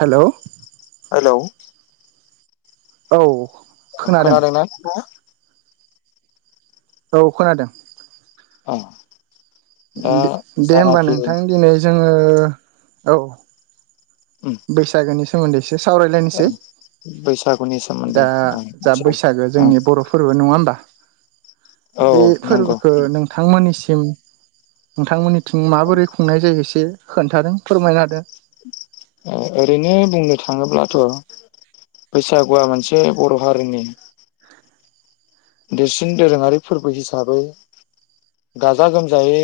Hello hello औ अ खोनादों खोनादोंना [inaudible] औ खोनादों औ दे दे होमबा नोंथां दिनै जोङो औ उम बैसागोनि सोमोन्दै एसे ओं सावरायलायनोसै बैसागुनि दा सोमोन्दै ओं जा बैसागो ओं जोंनि बर'फोरबो नङा होमबा? औ बे नंगौ फोरबोखौ नोंथांमोननिसिम नोंथांमोननि थिं माबोरै खुंनाय जायो एसे खोन्थादों फोरमायनो होदों ओरैनो बुंनो थाङोब्लाथ' बैसागुआ मोनसे बर' हारिनि देरसिन दोरोङारि फोरबो हिसाबै गाजा गोमजायै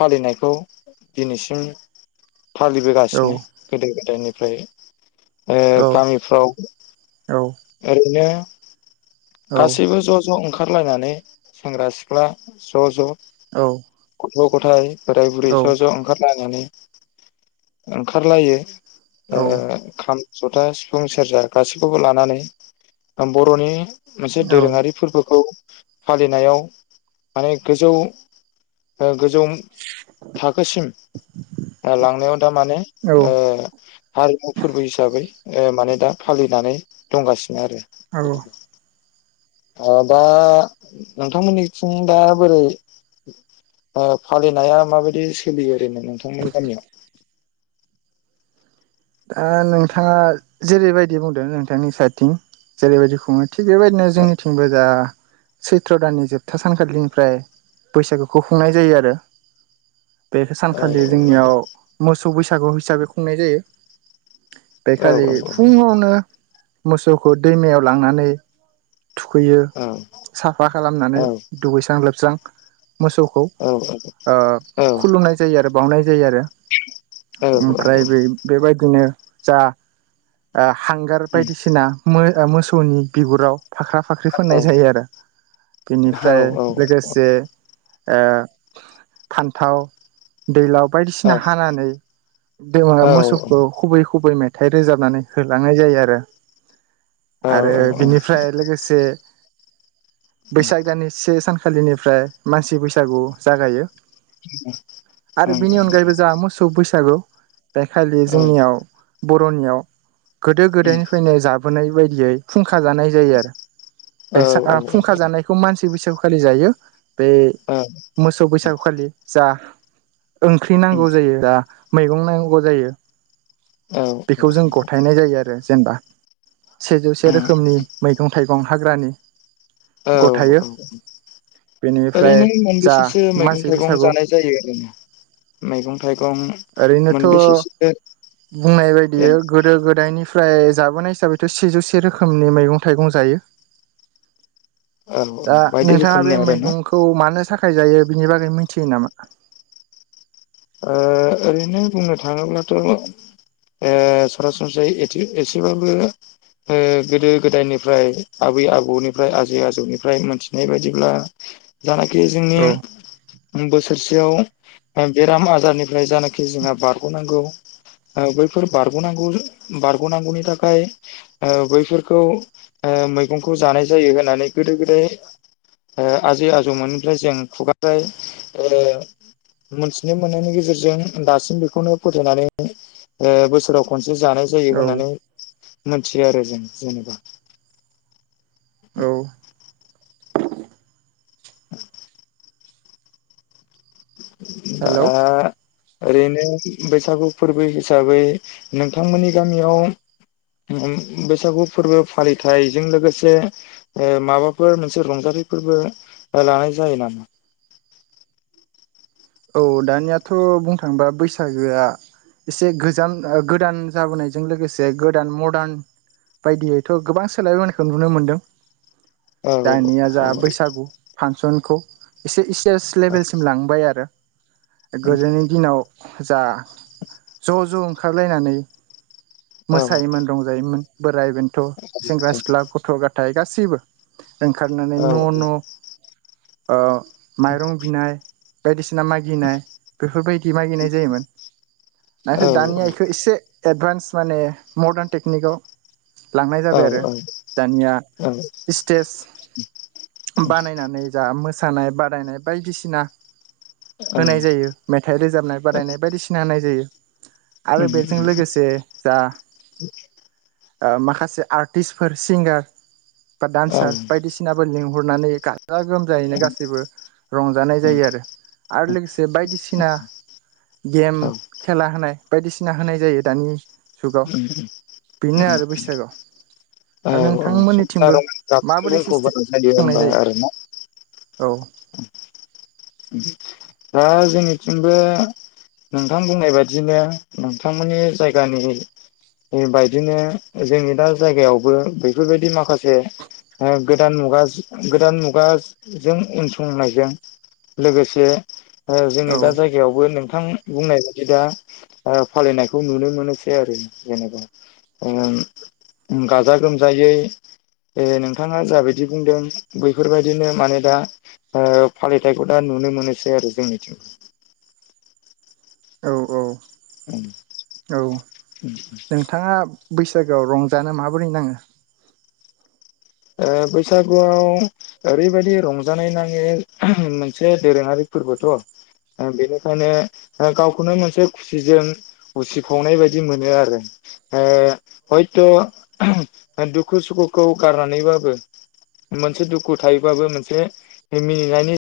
फालिनायखौ दिनैसिम औ फालिबोगासिनो गोदो गोदायनिफ्राय ओ गामिफ्राव औ ओरैनो औ गासैबो ज' ज' ओंखारलायनानै सेंग्रा सिख्ला ज' ज' औ गथ' गथाय बोराय बुरै ज' ज' औ ओंखारलायनानै ओंखारलायो। ओ खाम जथा सिफुं सेरजा गासैखौबो लानानै बर'नि मोनसे दोरोङारि औ फोरबोखौ फालिनायाव माने गोजौ ओ गोजौ थाखोसिम लांनायाव दा माने ओ हारिमु फोरबो हिसाबै ओ माने दा फालिनानै दंगासिनो आरो औ ओ दा नोंथांमोननिथिं दा बोरै ओ फालिनाया माबायदि सोलियो ओरैनो नोंथांमोननि गामियाव? दा नोंथाङा जेरैबायदि बुंदों नोंथांनि साइथिं जेरैबायदि खुङो थिग बेबायदिनो औ जोंनिथिंबो जा सैत्र' दाननि जोबथा सानखालिनिफ्राय बैसागुखौ खुंनाय जायो आरो। बे औ सानखालि जोंनियाव मोसौ बैसागु हिसाबै खुंनाय जायो। बेखालि औ फुङावनो मोसौखौ दैमायाव लांनानै थुखैयो औ साफा औ खालामनानै दुगैस्रां लोबस्रां। मोसौखौ औ ओ खुलुमनाय जायो आरो बावनाय जायो आरो। ओमफ्राय बे बेबायदि दिनो जा आ हांगार बायदिसिना मोसौनि बिगुराव फाख्रा फाख्रि फोननाय जायो आरो बेनिफ्राय लोगोसे ओ फान्थाव दैलाव बायदिसिना औ हानानै दैमा मोसौ गुबै गुबै मेथाइ रोजाबनानै होलांनाय जायो आरो। आरो बिनिफ्राय लोगोसे बैसागोनि से सानखालिनिफ्राय मानसि बैसागु जागायो। आरो बेनि अनगायैबो जों मोसौ बैसागु बे खालि जोंनियाव बर'नियाव गोदो गोदायनिफ्रायनो जाबोनाय बायदियै फुंखा। फुंखा जानाय जायो आरो बेसाद फुंखा जानायखौ मानसि बैसागुखालि जायो। बे मोसौ बैसागुखालि जा ओंख्रि नांगौ जायो दा मैगं नांगौ जायो। औ बेखौ जों गथायनाय जायो आरो जेनेबा। सेजौसे औ रोखोमनि मैगं थाइगं हाग्रानि औ गथायो औ औ। बेनिफ्राय ओरैनो जा मोनबेसेसो मैगं मानसि थाइगं बैसागु जानाय जायो आरोना मैगं थाइगं। ओरैनोथ' मोनबेसेसो बुंनाय बायदि जेन गोदो गोदायनि फ्राय जाबोनाय हिसाबैथ' सेजौसे रोखोमनि मैगं थाइगं जायो। औ दा बायदि नोंथाङा रोखोमनि बे आरोना मैगंखौ मानो था खाय जायो बिनि बागै मिथियो नामा? ओ ओरैनो बुंनो थाङोब्लाथ' ओ सरासनस्रायै एथे एसेबाबो ओ गोदो गोदायनिफ्राय आबै बै आबौनिफ्राय आजै आजौनिफ्राय मोनथिनाय बायदिब्ला जानाखि जोंनि औ बोसोरसेयाव बेराम आजारनिफ्राय जानाखि जोंहा बारग'नांगौ। बैफोर बारग'नांगौ बारग'नांगौनि थाखाय ओ बैफोरखौ मैगंखौ जानाय जायो होननानै गोदो गोदाय ओ आजै आजौमोननिफ्राय जों खुगानिफाय मोनथिनो मोननायनि गेजेरजों दासिम बेखौनो फोथायनानै ओ बोसोराव खनसे जानाय जायो औ होननानै मोनथियो आरो जों जेनेबा। औ। [inaudible] दा हेलौ ओरैनो बैसागु फोरबो हिसाबै नोंथांमोननि गामियाव ओम बैसागु फोरबो फालिथाइजों लोगोसे माबाफोर मोनसे रंजा -थाय फोरबो लानाय जायो नामा? [inaudible] औ दानियाथ' बुंनो थाङोबा बैसागोआ एसे गोजाम गोदान जाबोनायजों लोगोसे गोदान मदार्न बायदियैथ' गोबां सोलायबोनायखौ नुनो मोनदों। औ दानिया जा औ बैसागु फांसन खौ एसे इस लेबेलसिम लांबाय आरो गोदोनि दिनाव जा ज' ज' ओंखारलायनानै औ मोसायोमोन रंजायोमोन। बोराइ बेन्थ' सेंग्रा सिख्ला गथ' ग'थाय गाससिबो ओंखारनानै न' न' ओ माइरं बिनाय बायदिसिना मागिनाय बेफोरबायदि मागिनाय जायोमोन नाथाय दानि आइखौ एसे एदभान्स माने मर्दार्न टेकनिकआव लांनाय जाबाय आरो औ दानिया स्टेज बानायनानै जा मोसानाय बादायनाय बायदिसिना होनाय जायो मेथाइ रोजाबनाय बादायनाय बायदिसिना होनाय जायो। आरो बेजों लोगोसे जा ओ माखासे आर्टिस्टफोर सिंगार बा दान्सार बायदिसिनाबो लिंहरनानै गा जा गोमजायैनो गासैबो रंजानाय जायो आरो। लोगोसे बायदिसिना गेम खेला होनाय बायदिसिना होनाय जायो दानि जुगाव औ बेनो आरो बैसागआव औ आरो औ समायना नोंथांमोननिथिमबो रमायना गाबजों माबोरै सिस्टे बुंफबोनाय जायो खुंनाय होमबा आरोना जायो। औ। दा जोंनिथिंबो नोंथां बुंनाय बायदिनो नोंथांमोननि जायगानि बायदिनो जोंनि दा जायगायावबो बेफोरबायदि माखासे ओ गोदान मुगा गोदान मुगाजों उनसंनायजों लोगोसे ओ जोंनि औ दा जायगायावबो नोंथां बुंनाय बायदि दा ओ फालिनायखौ नुनो मोनोसै आरो जेनेबा ओ उम गाजा गोमजायै ए नोंथाङा जाबायदि बुंदों बैफोरबायदिनो माने दा ओ फलि थायखौ दा नुनो मोनोसै आरो जोंनिथिं औ औ औ नोंथाङा। बैसागोआव रंजानो माबोरै नाङो ओ बैसागुआव ओरैबायदि रंजानाय नाङै मोनसे दोरोङारि फोरबोथ' ओ बेनिखायनो गावखौनो मोनसे खुसिजों उसिफावनाय बायदि मोनो आरो। ओ हयथ' दुखु सुखुखौ गारनानै बाबो मोनसे दुखु थायोबाबो मोनसे मिनिनायनि